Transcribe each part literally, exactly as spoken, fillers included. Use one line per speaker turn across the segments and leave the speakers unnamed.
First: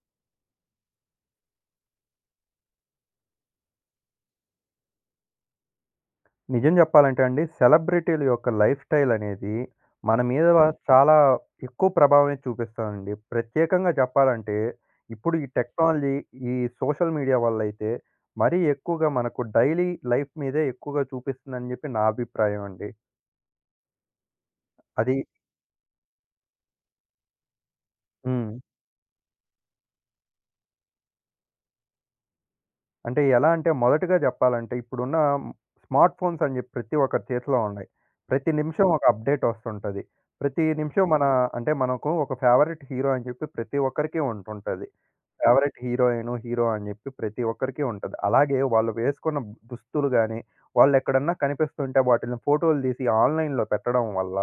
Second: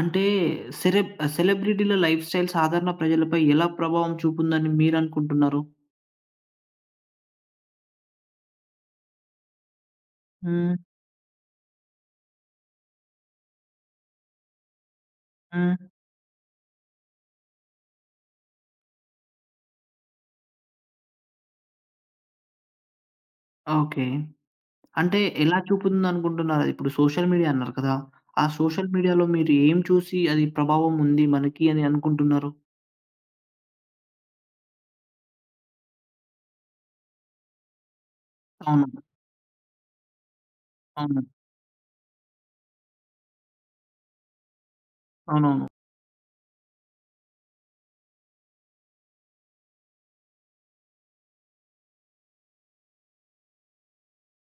అంటే celeb సెలబ్రిటీల life style సాధారణ ప్రజలపై ఎలా ప్రభావం చూపుందని మీరనుకుంటున్నారు?
నిజం చెప్పాలంటే అండి, సెలబ్రిటీల యొక్క లైఫ్ స్టైల్ అనేది మన మీద
హ్మ్.
హ్మ్. చాలా ఎక్కువ ప్రభావమే చూపిస్తాదండి. ప్రత్యేకంగా చెప్పాలంటే, ఇప్పుడు ఈ
హ్మ్.
టెక్నాలజీ, ఈ సోషల్ మీడియా వల్లైతే మరీ ఎక్కువగా మనకు డైలీ లైఫ్ మీదే ఎక్కువగా చూపిస్తుందని చెప్పి నా అభిప్రాయం అండి.
ఓకే.
అది
అంటే ఎలా చూపుతుందనుకుంటున్నారు? ఇప్పుడు సోషల్ మీడియా అన్నారు కదా! ఆ
హ్మ్.
సోషల్ మీడియాలో మీరు ఏం చూసి అది ప్రభావం ఉంది మనకి అని అనుకుంటున్నారు?
అంటే ఎలా అంటే మొదటగా చెప్పాలంటే ఇప్పుడున్న స్మార్ట్ ఫోన్స్ అని చెప్పి ప్రతి ఒక్కరి చేతిలో ఉన్నాయి. ప్రతి
అవును.
నిమిషం ఒక అప్డేట్ వస్తుంటది. ప్రతి నిమిషం
అవును.
మన అంటే మనకు ఒక ఫేవరెట్ హీరో అని చెప్పి ప్రతి ఒక్కరికి ఉంటుంటది.
అవునవును.
ఫేవరెట్ హీరోయిను, హీరో అని జెప్పి ప్రతి ఒక్కరికి ఉంటది. అలాగే వాళ్ళు వేసుకున్న దుస్తులు గాని, వాళ్ళెక్కడన్నా కనిపిస్తుంటే వాటిల్ని ఫోటోలు తీసి ఆన్‌లైన్‌లో పెట్టడం వల్ల,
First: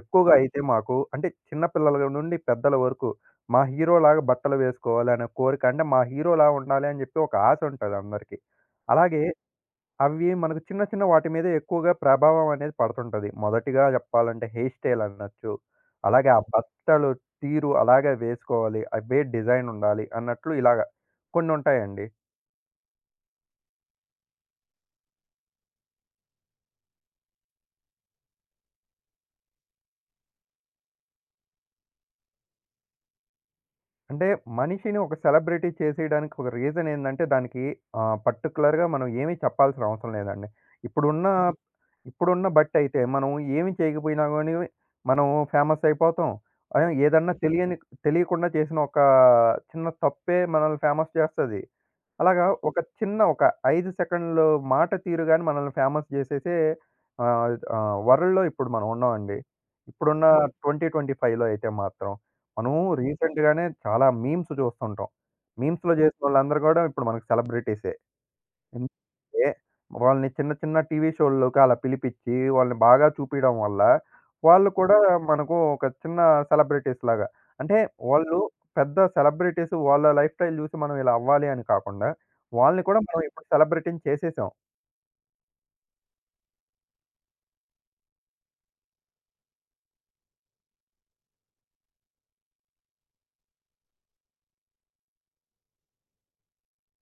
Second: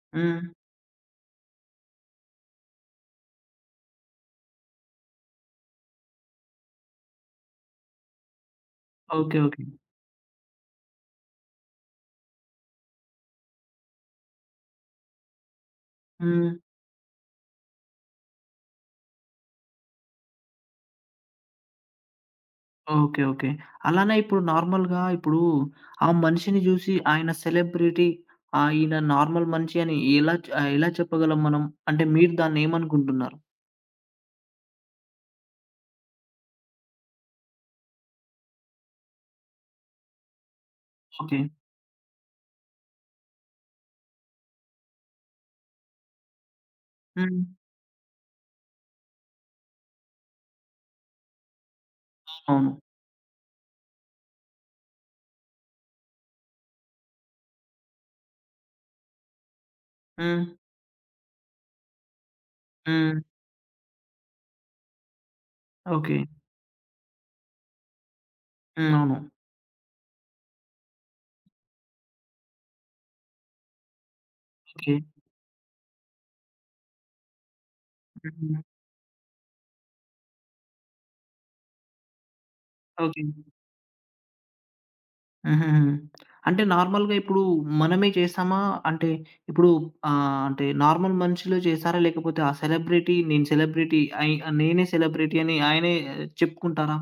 ఎక్కువగా
హ్మ్.
అయితే మాకు అంటే చిన్న పిల్లల నుండి పెద్దల వరకు మా హీరోలాగా బట్టలు వేసుకోవాలి అనే కోరిక. అంటే మా హీరోలా ఉండాలి అని జెప్పి ఒక ఆశ ఉంటది అందరికి. అలాగే
ఓకే. ఓకే.
అవి మనకు చిన్న చిన్న వాటి మీద ఎక్కువగా ప్రభావం అనేది పడుతుంటది. మొదటిగా జెప్పాలంటే హెయిర్ స్టైల్ అనొచ్చు. అలాగే ఆ
హ్మ్.
బట్టలు తీరు అలాగే వేసుకోవాలి. అవే డిజైన్ ఉండాలి అన్నట్లు ఇలాగ కొన్నుంటాయండి.
ఓకే. ఓకే. అలానే ఇప్పుడు నార్మల్‌గా ఇప్పుడు ఆ మనిషిని జూసి ఆయన సెలబ్రిటీ, ఆయన నార్మల్ మనిషి అని ఎలా చ్ ఆహ్, ఎలా చెప్పగలం మనం? అంటే మీరు దాన్నేమనుకుంటున్నారు?
అంటే మనిషిని ఒక సెలబ్రిటీ చేసేయడానికి ఒక రీజన్ ఏందంటే దానికి ఆహ్, పర్టిక్యులర్‌గా మనం ఏమి చెప్పాల్సిన అవసరం లేదండి. ఇప్పుడున్న
ఓకే.
హ్మ్. ఇప్పుడున్న బట్టయితే మనం ఏమి చేయకపోయినా గాని మనం ఫేమస్ అయిపోతాం. ఆహ్, ఏదన్నా
హ్మ్.
హ్మ్. తెలియని తెలియకుండా చేసిన ఒక చిన్న తప్పే మనల్ని ఫేమస్ చేస్తది. అలాగా హ్మ్.
అవును.
ఒక చిన్న ఒక ఐదు సెకండ్‌లు మాట తీరు గాని మనల్ని ఫేమస్ చేసేసే ఆహ్, ఆహ్, వరల్డ్‌లో ఇప్పుడు మనం ఉన్నామండి. ఇప్పుడున్న
హ్మ్.
హ్మ్. రెండు వేల ఇరవై ఐదులో అయితే మాత్రం. మనం
హ్మ్.
రీసెంట్ గానే చాలా మీమ్స్ చూస్తుంటాం. మీమ్స్‌లో
ఓకే.
చేసినోళ్ళందరూ కూడా ఇప్పుడు మనకు సెలబ్రిటీసే.
హ్మ్. అవును.
ఎందుకంటే వాళ్ళని చిన్న చిన్న టీవీ షోల్లోకి అలా పిలిపిచ్చి వాళ్ళని బాగా చూపియడం వల్ల వాళ్ళు
ఓకే.
కూడా మనకు ఒక చిన్న సెలబ్రిటీస్ లాగా. అంటే వాళ్ళు
హ్మ్.
పెద్ద సెలబ్రిటీస్ వాళ్ళ లైఫ్ స్టైల్ చూసి మనం ఇలా అవ్వాలి అని కాకుండా వాళ్ళని కూడా
ఓకే.
మనం ఇప్పుడు సెలబ్రిటీని చేసేసాం.
హుహుహు. అంటే నార్మల్‌గా ఇప్పుడు మనమే చేసామా? అంటే ఇప్పుడు ఆహ్, అంటే నార్మల్ మనుషులు చేసారా? లేకపోతే ఆ సెలబ్రిటీ నేను సెలబ్రిటీ అయి నేనే సెలబ్రిటీ అని ఆయనే చెప్పుకుంటారా?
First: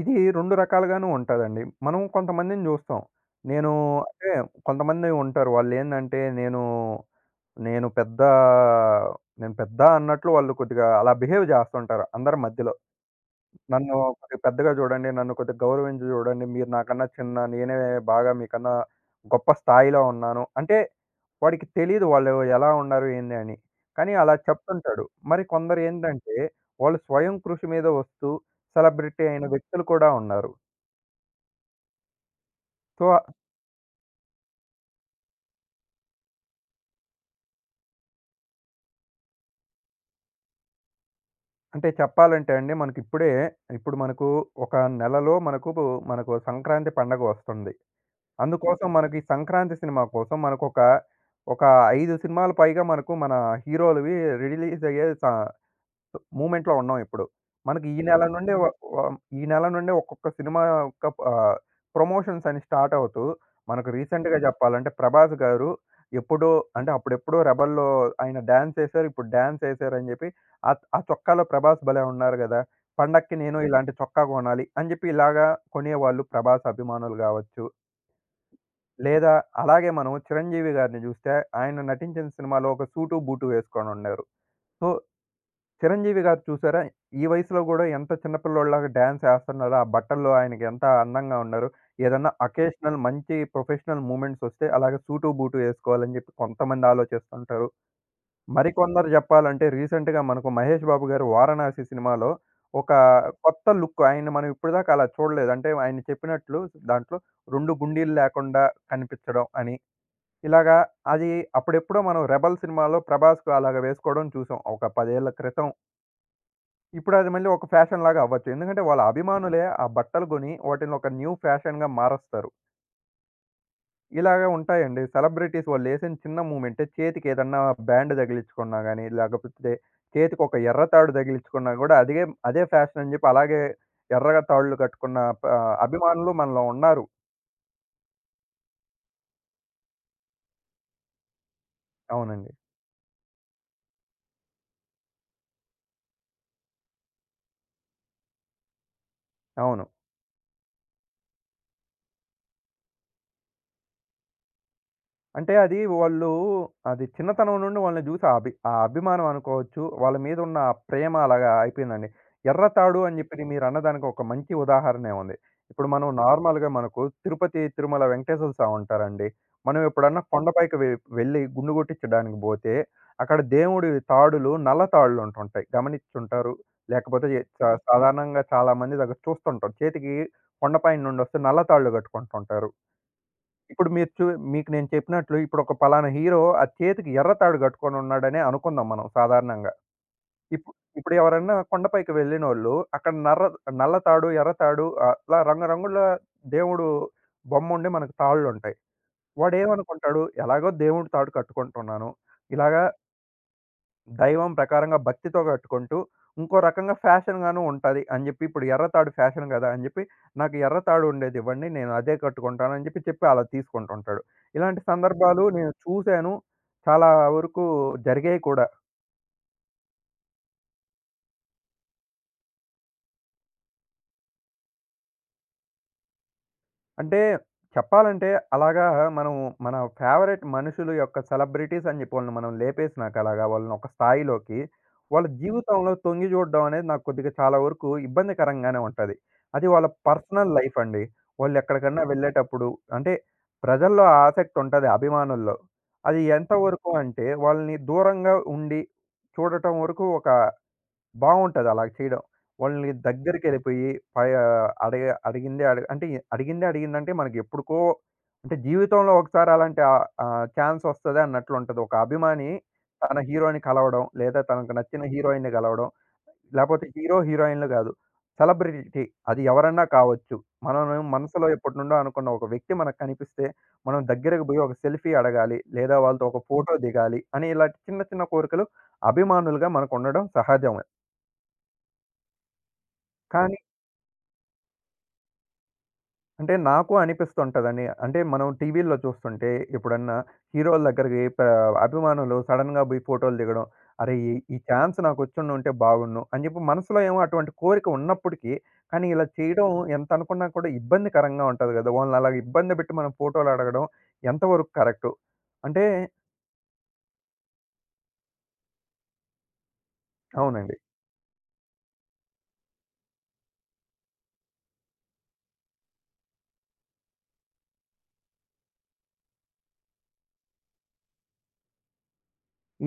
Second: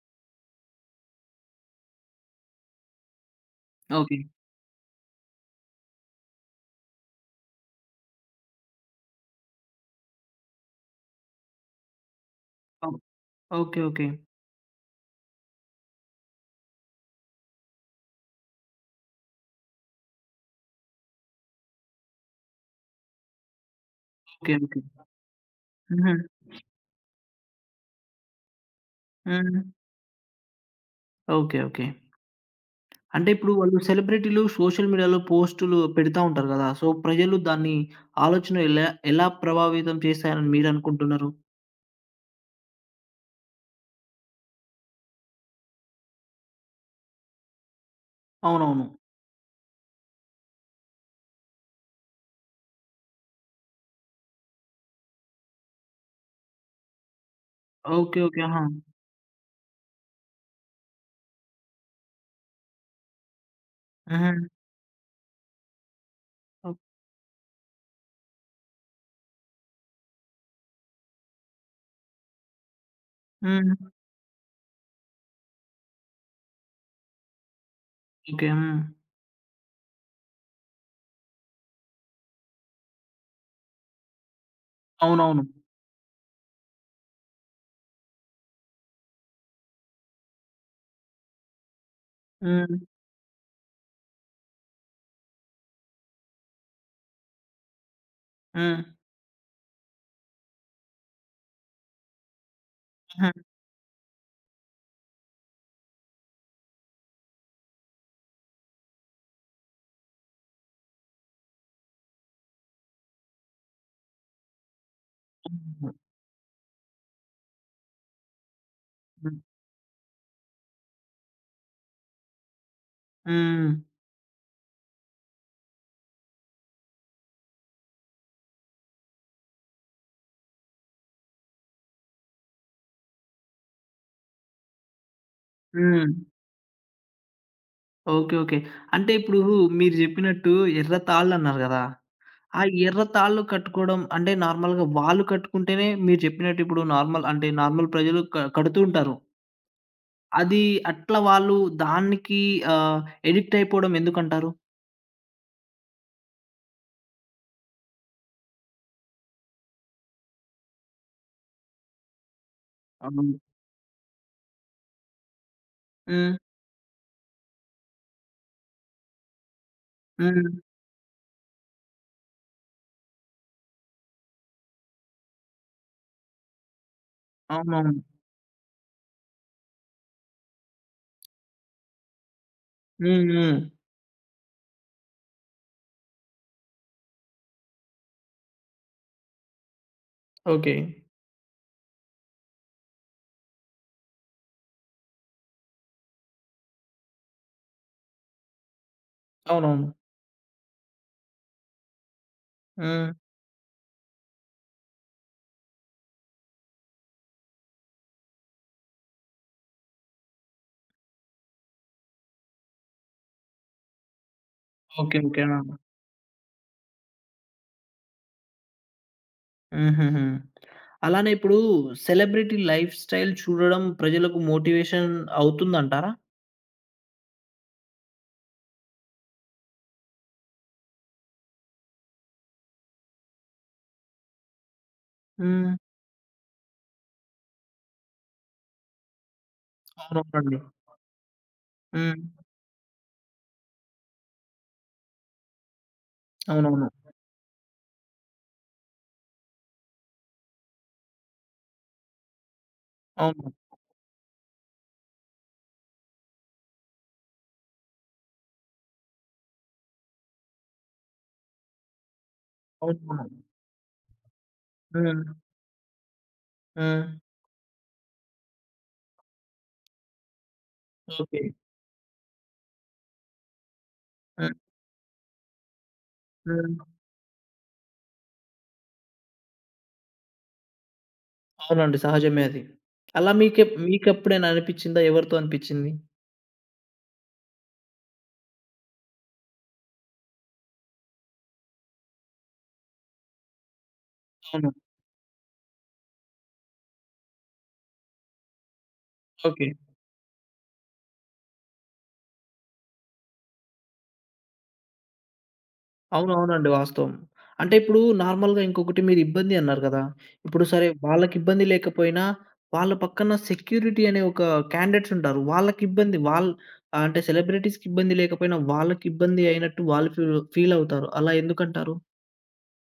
ఇది రెండు రకాలుగాను ఉంటదండి. మనం కొంతమందిని చూస్తాం. నేను
ఓకే.
అంటే కొంతమంది ఉంటారు. వాళ్ళేందంటే నేను నేను పెద్ద నేను పెద్ద అన్నట్లు వాళ్ళు కొద్దిగా అలా బిహేవ్ చేస్తుంటారు అందరి మధ్యలో.
ఓకే. ఓకే.
నన్ను
ఓకే.
కొద్దిగా పెద్దగా చూడండి, నన్ను కొద్దిగా గౌరవించి చూడండి. మీరు నాకన్నా చిన్న, నేనే బాగా మీకన్నా గొప్ప స్థాయిలో ఉన్నాను. అంటే వాడికి తెలీదు వాళ్ళు ఎలా ఉన్నారు ఏంది అని. కానీ అలా
ఓకే. ఓకే.
చెప్తుంటాడు. మరి కొందరు
హుహు.
ఏంటంటే వాళ్ళు స్వయం కృషి మీద వస్తూ సెలబ్రిటీ అయిన
హ్మ్.
వ్యక్తులు కూడా ఉన్నారు.
ఓకే. ఓకే.
సో,
అంటే ఇప్పుడు వాళ్ళు సెలబ్రిటీలు సోషల్ మీడియాలో పోస్టులు పెడతా ఉంటారు గదా! సో, ప్రజలు దాన్ని ఆలోచన ఎలా ఎలా ప్రభావితం చేశారని మీరనుకుంటున్నారు?
అంటే చెప్పాలంటే అండి మనకిప్పుడే ఇప్పుడు మనకు ఒక నెలలో మనకు మనకు సంక్రాంతి పండగ వస్తుంది.
అవునవును.
అందుకోసం మనకి సంక్రాంతి సినిమా కోసం మనకొక, ఒక ఐదు సినిమాలు పైగా మనకు మన హీరోలువి రిలీజ్ అయ్యే స మూవ్‌మెంట్‌లో ఉన్నాం ఇప్పుడు. మనకి ఈ
ఓకే.
నెల
ఓకే.
నుండే
ఆహా!
వ వ ఈ నెల నుండే ఒక్కొక్క సినిమా యొక్క ఆహ్, ప్రమోషన్స్ అని స్టార్ట్ అవుతూ, మనకు రీసెంట్‌గా
హుహు.
జెప్పాలంటే 'ప్రభాస్' గారు ఎప్పుడో
ఓహ్!
అంటే అప్పుడెప్పుడో 'రెబెల్‌లో' ఆయన డాన్స్ ఎసారు. ఇప్పుడు డాన్స్ ఎసారని జెప్పి ఆ ఆ చొక్కాలో 'ప్రభాస్' భలే ఉన్నారు గదా! పండక్కి నేను
హ్మ్.
ఇలాంటి చొక్కా గొనాలి అని జెప్పి ఇలాగా కొనేవాళ్ళు 'ప్రభాస్' అభిమానులు గావచ్చు.
ఓకే. హ్మ్.
లేదా అలాగే మనం చిరంజీవి గారిని చూస్తే ఆయన నటించిన సినిమాలో ఒక సూటు, బూటు వేసుకొని ఉన్నారు. సో,
అవునవును.
చిరంజీవి గారు చూసారా? ఈ వయసులో గూడా ఎంత చిన్న పిల్లోడిలాగా డాన్స్ ఏస్తన్నారో, ఆ బట్టల్లో ఆయనకి ఎంత అందంగా ఉన్నారు. ఏదన్నా
హ్మ్.
అకేషనల్ మంచి ప్రొఫెషనల్ మూవ్‌మెంట్స్ వస్తే అలాగే సూటు, బూటు ఏసుకోవాలని జెప్పి కొంతమంది ఆలోచిస్తుంటారు.
హ్మ్.
మరికొందరు జెప్పాలంటే రీసెంట్‌గా మనకు మహేష్ బాబు గారు 'వారణాసి' సినిమాలో ఒక కొత్త లుక్ ఆయన్ని మనం ఇప్పటిదాకా అలా చూడలేదు. అంటే ఆయన చెప్పినట్లు దాంట్లో రెండు గుండీలు లేకుండా కనిపించడం అని. ఇలాగా అది అప్పుడెప్పుడో మనం 'రెబెల్' సినిమాలో ప్రభాస్‌కు అలాగా వేసుకోవడం చూసాం. ఒక పది ఏళ్ల క్రితం.
హుహు.
ఇప్పుడు అది మళ్ళీ ఒక ఫ్యాషన్ లాగా అవ్వచ్చు. ఎందుకంటే వాళ్ళ
హ్మ్.
అభిమానులే ఆ బట్టలు కొని వాటిని ఒక న్యూ ఫ్యాషన్‌గా మారస్తారు.
హ్మ్.
ఇలాగే ఉంటాయండి. సెలబ్రిటీస్ వాళ్ళేసిన చిన్న మూవ్‌మెంటే చేతికి ఏదన్నా బ్యాండ్ తగిలించుకున్నా గాని, లేకపోతే చేతికి ఒక ఎర్ర తాడు తగిలించుకున్నా కూడా అదిగే అదే ఫ్యాషన్ అని చెప్పి అలాగే ఎర్రగా తాళ్ళు కట్టుకున్న ప
హ్మ్.
అభిమానులు మనలో ఉన్నారు.
ఓకే. ఓకే. అంటే ఇప్పుడు మీరు జెప్పినట్టు ఎర్ర తాళ్ళన్నారు గదా!
అవునండి.
ఆ ఎర్ర తాళ్ళు కట్టుకోవడం అంటే నార్మల్‌గా వాళ్ళు కట్టుకుంటేనే మీరు చెప్పినట్టు ఇప్పుడు నార్మల్ అంటే నార్మల్ ప్రజలు క కడుతూ ఉంటారు.
అవును.
అది అట్లా వాళ్ళు దానికి ఆహ్, అడిక్ట్ అయిపోవడం ఎందుకంటారు?
అంటే అది వాళ్ళు అది చిన్నతనం నుండి వాళ్ళని చూసి ఆ అభి ఆ అభిమానం అనుకోవచ్చు. వాళ్ళ మీద ఉన్న ఆ ప్రేమ అలాగా అయిపోయిందండి. 'ఎర్రతాడు' అని
అవును.
చెప్పి మీరన్నదానికి ఒక మంచి ఉదాహరణే ఉంది. ఇప్పుడు మనం
హ్మ్.
నార్మల్‌గా మనకు తిరుపతి, తిరుమల వెంకటేశ్వర స్వామి ఉంటారండి. మనం ఎప్పుడన్నా
హ్మ్.
కొండపైకి వె వెళ్ళి గుండు కొట్టించడానికి పోతే, అక్కడ దేవుడి తాడులు నల్ల తాడులు ఉంటుంటాయి. గమనించుంటారు. లేకపోతే ఎ స
అవునవును.
సాధారణంగా చాలామంది దగ్గర చూస్తుంటాం. చేతికి కొండపైన నుండి వస్తే నల్ల తాళ్ళు కట్టుకుంటుంటారు.
హ్మ్. హ్మ్.
ఇప్పుడు మీరు చు మీకు నేను చెప్పినట్లు ఇప్పుడు ఒక పలానా హీరో ఆ చేతికి ఎర్ర తాడు కట్టుకొని ఉన్నాడనే అనుకుందాం మనం సాధారణంగా.
ఓకే.
ఇప్పుడు ఇప్పుడు ఎవరన్నా కొండపైకి వెళ్ళినోళ్ళు అక్కడ నర్ర నల్ల తాడు, ఎర్ర తాడు అట్లా రంగురంగుల దేవుడు బొమ్ముండి మనకు తాళ్ళుంటాయి.
అవునవును.
వాడేమనుకుంటాడు ఎలాగో దేవుడి తాడు కట్టుకుంటున్నాను. ఇలాగా
హ్మ్.
దైవం ప్రకారంగా భక్తితో కట్టుకుంటూ, ఇంకో రకంగా ఫ్యాషన్‌గాను ఉంటది అని జెప్పి, ఇప్పుడు ఎర్ర తాడు ఫ్యాషన్ గదా! అని జెప్పి, నాకు ఎర్ర తాడు ఉండేదివ్వండి. నేను అదే కట్టుకుంటాను అని జెప్పి, చెప్పి అలా తీసుకుంటుంటాడు. ఇలాంటి
ఓకే. ఓకే.
సందర్భాలు
ఆ!
నేను చూసాను. చాలా వరకు జరిగాయి కూడా.
హుహుహు. అలానే ఇప్పుడు సెలబ్రిటీ లైఫ్ స్టైల్ చూడడం ప్రజలకు మోటివేషన్ అవుతుందంటారా?
అంటే చెప్పాలంటే అలాగా మనం మన ఫేవరెట్ మనుషులు యొక్క సెలబ్రిటీస్ అని చెప్పి వాళ్ళని మనం లేపేసినాక అలాగా వాళ్ళని ఒక స్థాయిలోకి వాళ్ళ
హ్మ్.
జీవితంలో తొంగి చూడడం అనేది నాకు కొద్దిగా చాలా వరకు ఇబ్బందికరంగానే ఉంటుంది. అది వాళ్ళ పర్సనల్
అవునవునండి.
లైఫ్ అండి. వాళ్ళు ఎక్కడికన్నా
హ్మ్.
వెళ్ళేటప్పుడు అంటే ప్రజల్లో ఆ ఆసక్తి ఉంటుంది అభిమానుల్లో. అది
అవునవును.
ఎంతవరకు అంటే వాళ్ళని దూరంగా ఉండి చూడటం వరకు ఒక బావుంటది అలా చేయడం. వాళ్ళని
అవును.
దగ్గరికెళ్ళిపోయి పై ఆహ్, అడిగ అడిగిందే అడిగ అంటే అడిగిందే అడిగిందంటే మనకెప్పుడుకో అంటే జీవితంలో ఒకసారి అలాంటి ఆహ్, ఆహ్, ఛాన్స్ వస్తది అన్నట్లుంటది. ఒక అభిమాని తన
అవునవును.
హీరో‌ని కలవడం, లేదా తనకు నచ్చిన
హ్మ్.
హీరోయిన్‌ని కలవడం,
ఆ!
లేపోతే హీరో, హీరోయిన్‌లు గాదు. సెలబ్రిటీ అది ఎవరన్నా కావచ్చు. మనం
ఓకే.
మనసులో ఎప్పటినుండో అనుకున్న ఒక వ్యక్తి మనకు కనిపిస్తే, మనం దగ్గరకి
ఆ!
పోయి ఒక సెల్ఫీ అడగాలి, లేదా వాళ్ళతో ఒక ఫోటో
ఆ!
దిగాలి అని ఇలాంటి చిన్న చిన్న కోరికలు అభిమానులుగా మనకుండడం సహజమే.
అవునండి. సహజమే అది. అలా
కానీ
మీకే మీకెప్పుడైనా అనిపిచ్చిందా? ఎవరితో అనిపిచ్చింది?
అంటే నాకు అనిపిస్తుంటదండి. అంటే మనం టీవీల్లో చూస్తుంటే ఎప్పుడన్నా హీరోల దగ్గరికి ప అభిమానులు సడెన్‌గా పోయి ఫోటోలు దిగడం. అరే! ఈ ఈ
అవును.
ఛాన్స్ నాకొచ్చుండుంటే బాగున్ను అని చెప్పి మనసులో ఏమో అటువంటి కోరిక ఉన్నప్పటికీ, కానీ ఇలా
ఓకే.
చేయడం ఎంత అనుకున్నా కూడా ఇబ్బందికరంగా ఉంటది గదా! వాళ్ళని అలాగ ఇబ్బంది పెట్టి మనం ఫోటోలు అడగడం ఎంతవరకు కరెక్టు? అంటే
అవునవునండి. వాస్తవం. అంటే ఇప్పుడు నార్మల్‌గా ఇంకొకటి మీరు ఇబ్బంది అన్నారు కదా! ఇప్పుడు
అవునండి.
సరే వాళ్ళకి ఇబ్బంది లేకపోయినా వాళ్ళ పక్కన సెక్యూరిటీ అనే ఒక క్యాండిడేట్స్ ఉంటారు. వాళ్ళకి ఇబ్బంది వాళ్ ఆహ్, అంటే సెలబ్రిటీస్‌కి ఇబ్బంది లేకపోయినా వాళ్ళకి ఇబ్బంది అయినట్టు వాళ్ళు ఫీల్ ఫీల్ అవుతారు. అలా ఎందుకంటారు?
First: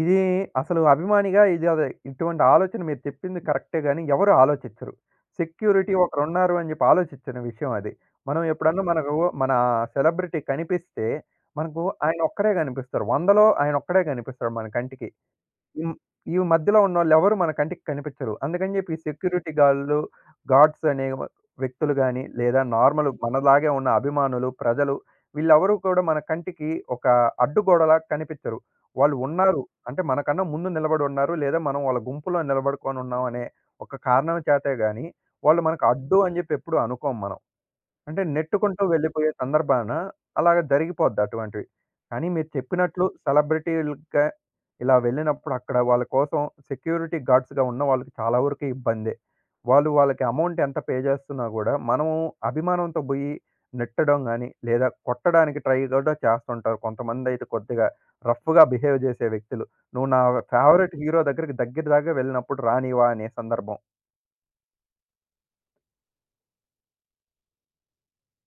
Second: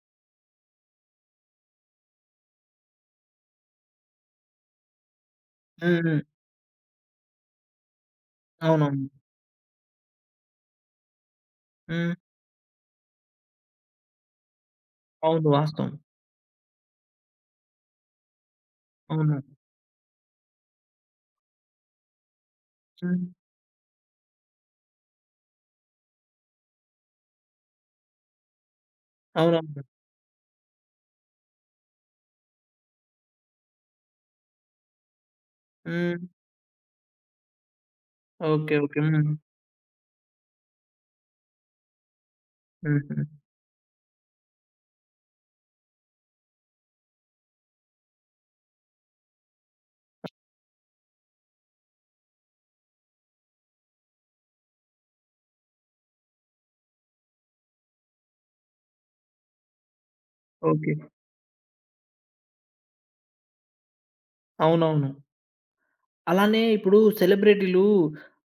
ఇది అసలు అభిమానిగా ఇది అదే ఇటువంటి ఆలోచన మీరు చెప్పింది కరెక్టే గాని, ఎవరు ఆలోచించరు. సెక్యూరిటీ
హ్మ్. హ్మ్.
ఒకరున్నారు అని చెప్పి ఆలోచించని విషయం అది. మనం ఎప్పుడన్నా
అవునవును.
మనకు మన సెలబ్రిటీ కనిపిస్తే, మనకు
హ్మ్.
ఆయన ఒక్కరే కనిపిస్తారు. వందలో ఆయన ఒక్కడే కనిపిస్తాడు మన కంటికి.
అవును.
ఈ
వాస్తవం.
ఈ మధ్యలో ఉన్నోళ్ళెవరు మన కంటికి కనిపించరు. అందుకని జెప్పి ఈ
అవును.
సెక్యూరిటీ గాళ్ళు, గార్డ్స్ అనే వ వ్యక్తులు గాని, లేదా నార్మల్
హ్మ్.
మనలాగే ఉన్న అభిమానులు, ప్రజలు వీళ్ళెవరూ కూడా మన కంటికి ఒక అడ్డుగోడలా కనిపించరు. వాళ్ళు ఉన్నారు.
అవునవును.
అంటే మనకన్నా ముందు నిలబడి ఉన్నారు. లేదా మనం వాళ్ళ గుంపులో నిలబడుకొని ఉన్నాం అనే ఒక కారణం చేతే గాని, వాళ్ళు మనకు అడ్డు
హ్మ్.
అని జెప్పి ఎప్పుడు అనుకోము మనం. అంటే
ఓకే.
నెట్టుకుంటూ
ఓకే.
వెళ్ళిపోయే
హ్మ్.
సందర్భాన అలాగ జరిగిపోద్ది అటువంటివి. కానీ మీరు చెప్పినట్లు
హుహు.
సెలబ్రిటీలుగా ఇలా వెళ్ళినప్పుడు అక్కడ వాళ్ళ కోసం సెక్యూరిటీ గార్డ్స్‌గా ఉన్న వాళ్ళకి చాలా వరకు ఇబ్బందే. వాళ్ళు వాళ్ళకి అమౌంట్ ఎంత పే చేస్తున్నా గూడా మనము అభిమానంతో బోయి నెట్టడం గాని, లేదా కొట్టడానికి ట్రై గూడా చేస్తుంటారు. కొంతమందైతే కొద్దిగా రఫ్‌గా బిహేవ్ చేసే వ్యక్తులు. నువ్వు నా
ఓకే.
ఫేవరెట్ హీరో దగ్గరికి దగ్గర దాకా వెళ్ళినప్పుడు రానివా అనే సందర్భం.
అవునవును. అలానే ఇప్పుడు సెలబ్రిటీలు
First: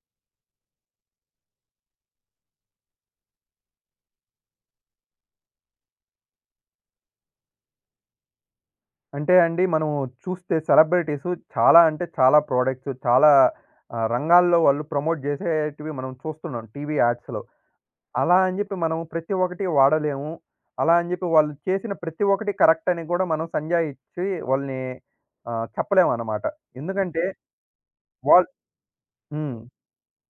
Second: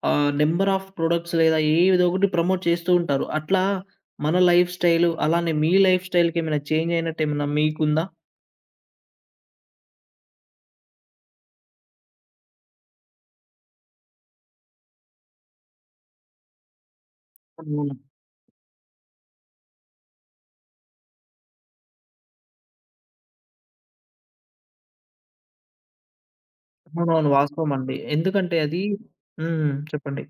ఆహ్, నంబర్ ఆఫ్ ప్రొడక్ట్స్ లేదా ఏదో ఒకటి ప్రమోట్ చేస్తూ ఉంటారు. అట్లా మన లైఫ్ స్టైల్ అలానే మీ లైఫ్ స్టైల్‌కి ఏమైనా చేంజ్ అయినట్టు ఏమన్నా మీకుందా?
అంటే అండి మనం చూస్తే సెలబ్రిటీస్ చాలా అంటే చాలా ప్రొడక్ట్స్ చాలా ఆహ్, రంగాల్లో వాళ్ళు ప్రమోట్ చేసేటివి మనం చూస్తున్నాం టీవీ యాడ్స్‌లో.
అవును.
అలా అని చెప్పి మనం ప్రతి ఒక్కటి వాడలేము. అలా అని చెప్పి వాళ్ళు చేసిన ప్రతి ఒక్కటి కరెక్ట్ అని కూడా మనం సంజాయిచ్చి వాళ్ళని ఆహ్, చెప్పలేమనమాట. ఎందుకంటే
అవునవును. వాస్తవం అండి.
వాళ్
ఎందుకంటే అది
హ్మ్.
హ్మ్. చెప్పండి.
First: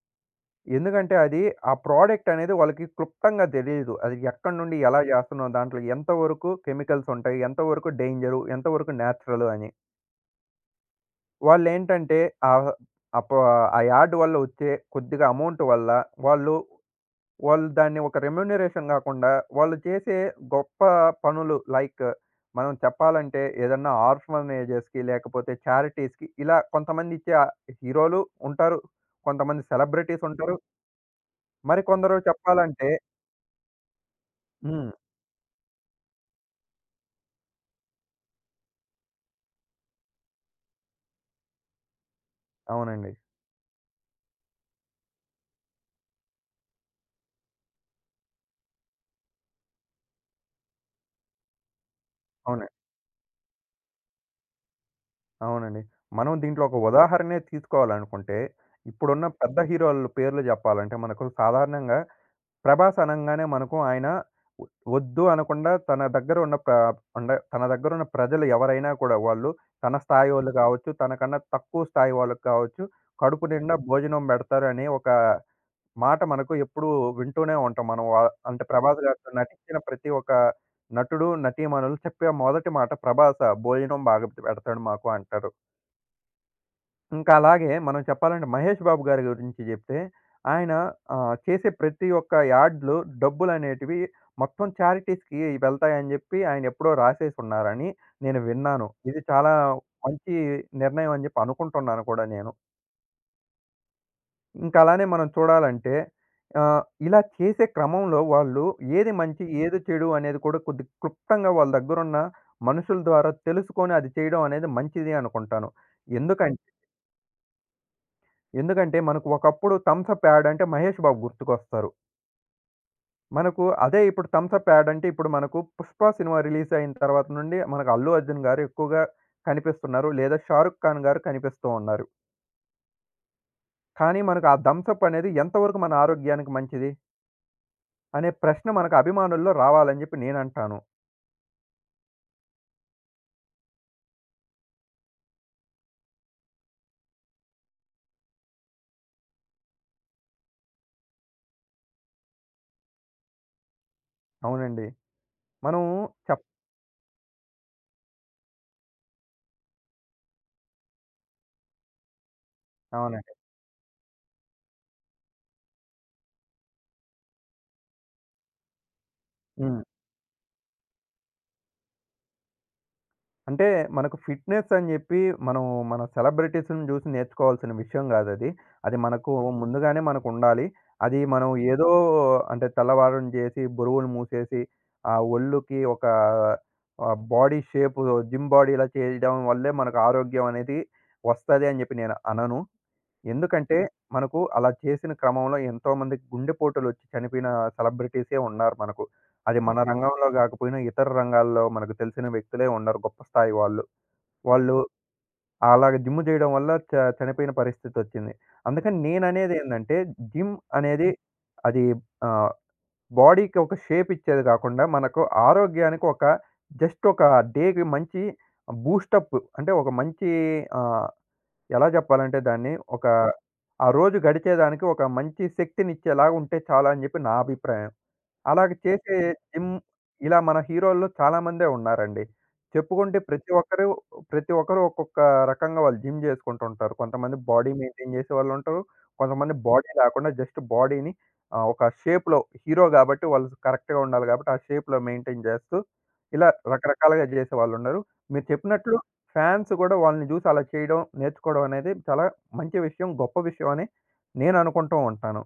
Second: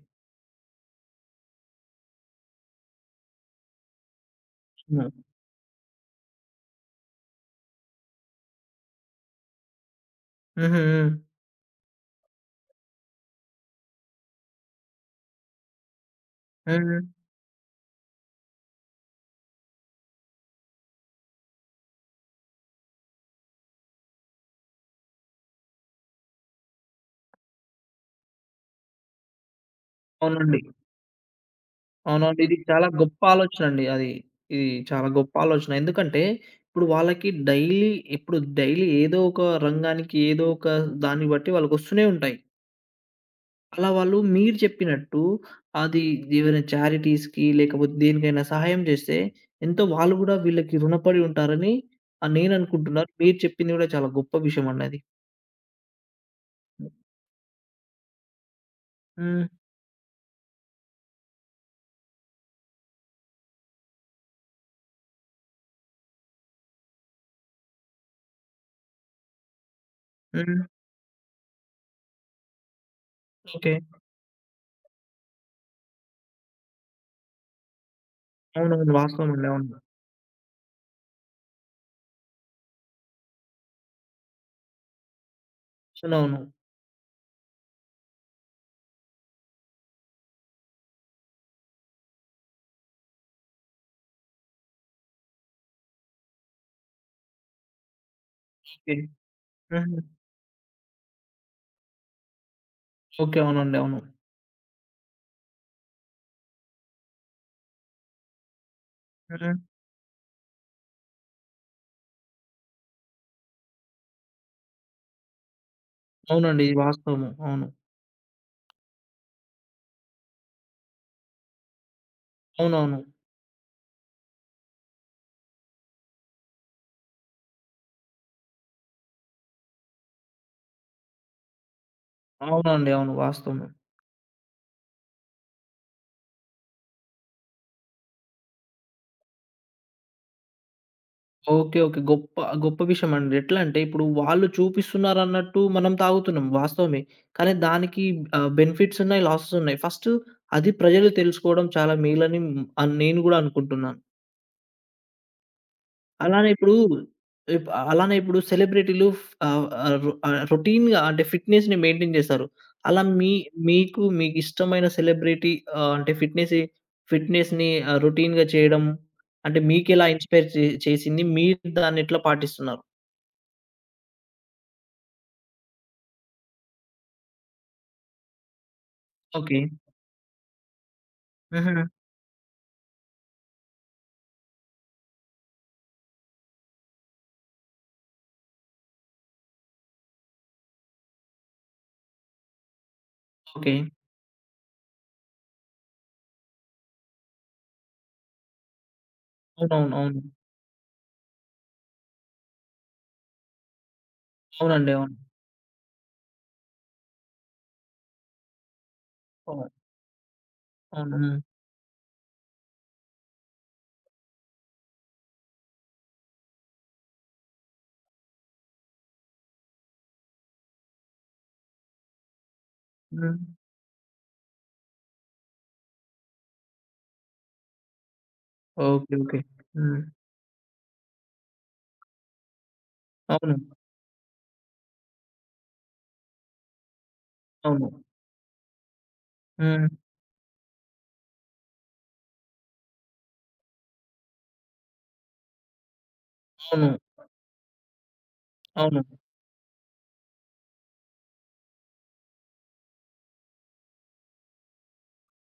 ఎందుకంటే అది ఆ ప్రొడక్ట్ అనేది వాళ్ళకి క్లుప్తంగా తెలీదు. అది ఎక్కడి నుండి ఎలా
హ్మ్.
చేస్తున్నాం? దాంట్లో ఎంతవరకు కెమికల్స్ ఉంటాయి? ఎంతవరకు డేంజరు? ఎంతవరకు నేచురల్ అని.
హుహు. హ్మ్.
వాళ్ళేంటంటే ఆహ్, అప్ ఆ యార్డ్ వల్ల వచ్చే కొద్దిగా అమౌంట్ వల్ల వాళ్ళు,
హ్మ్.
వాళ్ళు దాన్ని ఒక రెమ్యూనరేషన్ గాకుండా వాళ్ళు చేసే గొప్ప పనులు లైక్ మనం చెప్పాలంటే ఏదన్నా ఆర్ఫనేజెస్‌కి లేకపోతే చారిటీస్‌కి ఇలా కొంతమంది ఇచ్చే హీరోలు ఉంటారు. కొంతమంది సెలబ్రిటీస్ ఉంటారు.
అవునండి.
మరికొందరు
అవునండి. ఇది చాలా
చెప్పాలంటే
గొప్ప ఆలోచనండి అది. ఇది
హ్మ్.
చాలా గొప్ప ఆలోచన. ఎందుకంటే, ఇప్పుడు వాళ్ళకి డైలీ ఇప్పుడు డైలీ ఏదో ఒక రంగానికి, ఏదో ఒక దాన్ని బట్టి వాళ్ళకొస్తూనే ఉంటాయి.
అవునండి.
అలా వాళ్ళు మీరు చెప్పినట్టు అది ఏవైనా చారిటీస్‌కి లేకపోతే దేనికైనా సహాయం చేస్తే, ఎంతో వాళ్ళు గూడా వీళ్ళకి రుణపడి ఉంటారని ఆహ్,
అవును.
నేననుకుంటున్నాను. మీరు చెప్పింది గూడా చాలా గొప్ప విషయమండి అది.
అవునండి. మనం దీంట్లో ఒక ఉదాహరణే తీసుకోవాలనుకుంటే ఇప్పుడున్న
హ్మ్.
పెద్ద హీరోల పేర్లు జెప్పాలంటే మనకు సాధారణంగా ప్రభాస్ అనంగానే మనకు ఆయన వద్దు అనకుండా తన దగ్గర ఉన్న ప్ర ఉండ తన దగ్గర ఉన్న ప్రజలు ఎవరైనా కూడా వాళ్ళు తన స్థాయి వాళ్ళు
హ్మ్.
కావచ్చు, తనకన్నా తక్కువ స్థాయి వాళ్ళకి కావచ్చు, కడుపు
ఓకే.
నిండా భోజనం పెడతారు అనే ఒక మాట మనకు ఎప్పుడూ వింటూనే ఉంటాం. మనం వా అంటే
అవునవును.
ప్రభాస్ గారితో
వాస్తవమండి. అవును.
నటించిన ప్రతి ఒక్క నటుడు, నటీమణులు చెప్పే మొదటి మాట ప్రభాస భోజనం బాగా పెడతాడు మాకు అంటారు.
అవునవును.
ఇంకా అలాగే మనం చెప్పాలంటే మహేష్ బాబు గారి గురించి జెప్తే, ఆయన ఆహ్, చేసే ప్రతి ఒక్క యాడ్‌లో డబ్బులనేటివి మొత్తం చారిటీస్‌కి వెళ్తాయని జెప్పి ఆయన ఎప్పుడో రాసేసున్నారని నేను విన్నాను.
ఓకే.
ఇది చాలా
హుహు.
మంచి నిర్ణయం అని జెప్పి అనుకుంటున్నాను కూడా నేను.
ఓకే. అవునండి. అవును.
ఇంకా అలానే మనం చూడాలంటే ఆహ్, ఇలా చేసే క్రమంలో వాళ్ళు ఏది మంచి,
హ్మ్.
ఏది చెడు అనేది కూడా కొద్ది క్లుప్తంగా వాళ్ళ దగ్గరున్న మనుషుల ద్వారా తెలుసుకొని అది చేయడం అనేది మంచిది అనుకుంటాను. ఎందుకం
అవునండి. ఇది వాస్తవము. అవును.
ఎందుకంటే మనకు ఒకప్పుడు థమ్సప్ యాడ్ అంటే మహేష్ బాబు గుర్తుకొస్తారు.
అవునవును.
మనకు అదే ఇప్పుడు థమ్సప్ యాడ్ అంటే ఇప్పుడు మనకు 'పుష్ప' సినిమా రిలీజ్ అయిన తర్వాత నుండి మనకు 'అల్లు అర్జున్' గారు ఎక్కువగా కనిపిస్తున్నారు. లేదా 'షారుక్ ఖాన్' గారు కనిపిస్తూ ఉన్నారు.
అవునండి. అవును. వాస్తవమే.
కానీ మనకు ఆ థమ్సప్ అనేది ఎంతవరకు మన ఆరోగ్యానికి మంచిది? అనే ప్రశ్న మనకు అభిమానుల్లో రావాలని జెప్పి నేనంటాను.
ఓకే. ఓకే. గొప్ప గొప్ప విషయమండి. ఎట్లా అంటే ఇప్పుడు వాళ్ళు చూపిస్తున్నారన్నట్టు మనం తాగుతున్నాం వాస్తవమే. కానీ దానికి ఆహ్, బెనిఫిట్స్ ఉన్నాయి, లాసెస్ ఉన్నాయి. ఫస్ట్ అది ప్రజలు తెలుసుకోవడం చాలా మేలని హ్మ్, ఆహ్, నేను గూడా అనుకుంటున్నాను.
అవునండి. మనం చెప్
అలానే ఇప్పుడు ఇప్ అలానే ఇప్పుడు సెలబ్రిటీలు ఫ్ ఆహ్, ఆహ్, రొ ఆహ్, రొటీన్‌గా అంటే ఫిట్‌నెస్‌ని మెయింటైన్ చేస్తారు. అలా మీ
అవునండి.
మీకు మీకిష్టమైన సెలబ్రిటీ ఆహ్, అంటే ఫిట్‌నెసే ఫిట్‌నెస్‌ని ఆహ్, రొటీన్‌గా చేయడం అంటే
హ్మ్.
మీకెలా ఇన్‌స్పైర్ చే చేసింది? మీరు దాన్నెట్లా పాటిస్తున్నారు?
అంటే మనకు ఫిట్‌నెస్ అని జెప్పి మనం మన సెలబ్రిటీస్‌ని జూసి నేర్చుకోవాల్సిన విషయం గాదది. అది అది మనకు
ఓకే.
ముందుగానే మనకుండాలి. అది మనం
హుహు.
ఏదో అంటే తెల్లవారం జేసి, బురువులు మూసేసి, ఆ ఒళ్ళుకి ఒక ఆహ్, బాడీ షేపు జిమ్ బాడీలా చేయడం వల్లే మనకు ఆరోగ్యం అనేది వస్తది అని జెప్పి నేను అనను.
ఓకే.
ఎందుకంటే మనకు అలా చేసిన క్రమంలో ఎంతోమంది గుండెపోటులొచ్చి చనిపోయిన సెలబ్రిటీసే ఉన్నారు మనకు. అది మన ఓకే.
అవునవును. అవును.
రంగంలో గాకపోయినా ఇతర రంగాల్లో మనకు తెలిసిన వ్యక్తులే ఉన్నారు గొప్ప స్థాయి వాళ్ళు. వాళ్ళు
అవునండి. అవును.
అలాగ జిమ్ జేయడం వల్ల చ చనిపోయిన పరిస్థితొచ్చింది. అందుకని
అవును.
నేననేదేందంటే జిమ్ అనేది
అవును.
అది ఆహ్, బాడీకి ఒక షేప్ ఇచ్చేది గాకుండా మనకు ఆరోగ్యానికి ఒక జస్ట్ ఒక డేకి మంచి బూస్టప్ అంటే ఒక మంచి ఆహ్ ఎలా చెప్పాలంటే దాన్ని ఒక
హ్మ్. హ్మ్.
ఆ రోజు గడిచేదానికి ఒక మంచి శక్తినిచ్చేలాగా ఉంటే చాలా అని చెప్పి నా అభిప్రాయం. అలాగ
ఓకే.
చేసే
ఓకే.
జిమ్
హ్మ్.
ఇలా మన హీరోల్లో చాలామందే ఉన్నారండి. చెప్పుకుంటే ప్రతి
అవును.
ఒక్కరు, ప్రతి ఒక్కరు ఒక్కొక్క రకంగా వాళ్ళు జిమ్ చేసుకుంటుంటారు. కొంతమంది బాడీ
అవును.
మెయింటైన్ చేసేవాళ్ళుంటారు. కొంతమంది
హ్మ్.
బాడీ లేకుండా జస్ట్ బాడీని ఆహ్, ఒక షేప్‌లో హీరో గాబట్టి వాళ్ళు కరెక్ట్‌గా ఉండాలి గాబట్టి ఆ షేప్‌లో మెయింటైన్ చేస్తూ ఇలా
అవును.
రకరకాలుగా చేసేవాళ్ళున్నారు. మీరు చెప్పినట్లు
అవును.
ఫ్యాన్స్ గూడా వాళ్ళని చూసి అలా చేయడం, నేర్చుకోవడం అనేది చాలా మంచి విషయం, గొప్ప విషయం అని నేను అనుకుంటూ ఉంటాను.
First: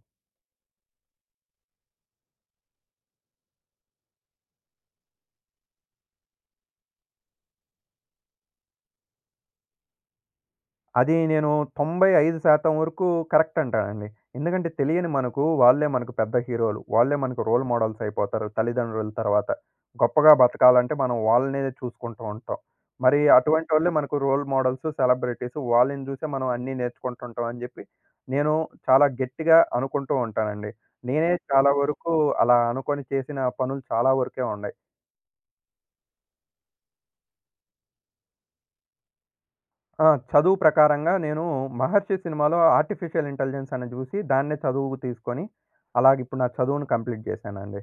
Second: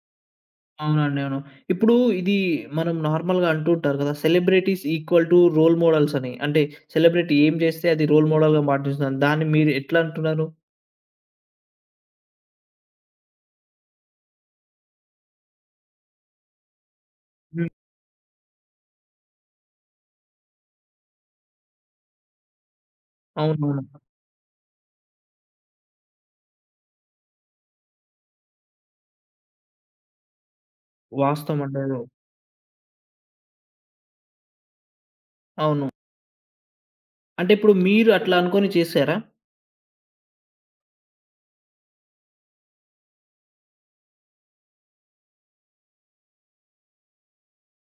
అవునండి. అవును. ఇప్పుడు ఇది మనం నార్మల్‌గా అంటూ ఉంటారు కదా! Celebrities equal to role models అని. అంటే సెలబ్రిటీ ఏం చేస్తే అది రోల్ మోడల్‌గా మార్చేస్తున్నారు. దాన్ని మీరు ఎట్లా అంటున్నారు?
అది నేను తొంభై ఐదు శాతం వరకు కరెక్ట్ అంటానండి. ఎందుకంటే తెలియని మనకు వాళ్ళే మనకు పెద్ద హీరోలు. వాళ్ళే మనకు రోల్
హ్మ్.
మోడల్స్ అయిపోతారు తల్లిదండ్రుల తర్వాత. గొప్పగా బతకాలంటే మనం వాళ్ళనే చూసుకుంటూ ఉంటాం. మరి
అవునవును.
అటువంటోళ్ళే మనకు రోల్ మోడల్స్, సెలబ్రిటీస్ వాళ్ళని చూసే మనం అన్నీ నేర్చుకుంటుంటాం అని చెప్పి నేను చాలా గట్టిగా అనుకుంటూ ఉంటానండి. నేనే
వాస్తవం
చాలా
అండి. అది.
వరకు అలా అనుకోని చేసిన పనులు చాలా వరకే ఉన్నాయి.
అవును. అంటే ఇప్పుడు మీరు అట్లా అనుకోని చేసారా?
ఆ! చదువు ప్రకారంగా నేను 'మహర్షి' సినిమాలో ఆర్టిఫిషియల్ ఇంటెలిజెన్స్ అని జూసి, దాన్నే చదువుకు తీసుకొని, అలాగిప్పుడు నా చదువును కంప్లీట్ జేశానండి.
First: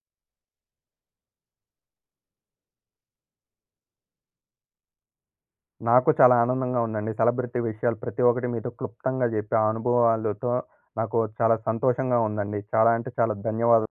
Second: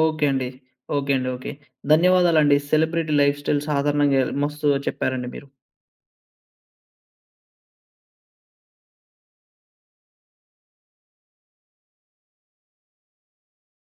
ఓకే అండి. ఓకే అండి. ఓకే. ధన్యవాదాలండి. సెలబ్రిటీ లైఫ్ స్టైల్ సాధారణంగా మస్తు చెప్పారండి మీరు.
నాకు చాలా ఆనందంగా ఉందండి. సెలబ్రిటీ విషయాలు ప్రతి ఒక్కటి మీతో క్లుప్తంగా జెప్పి, ఆ అనుభవాలతో నాకు చాలా సంతోషంగా ఉందండి. చాలా అంటే చాలా ధన్యవాదాలు.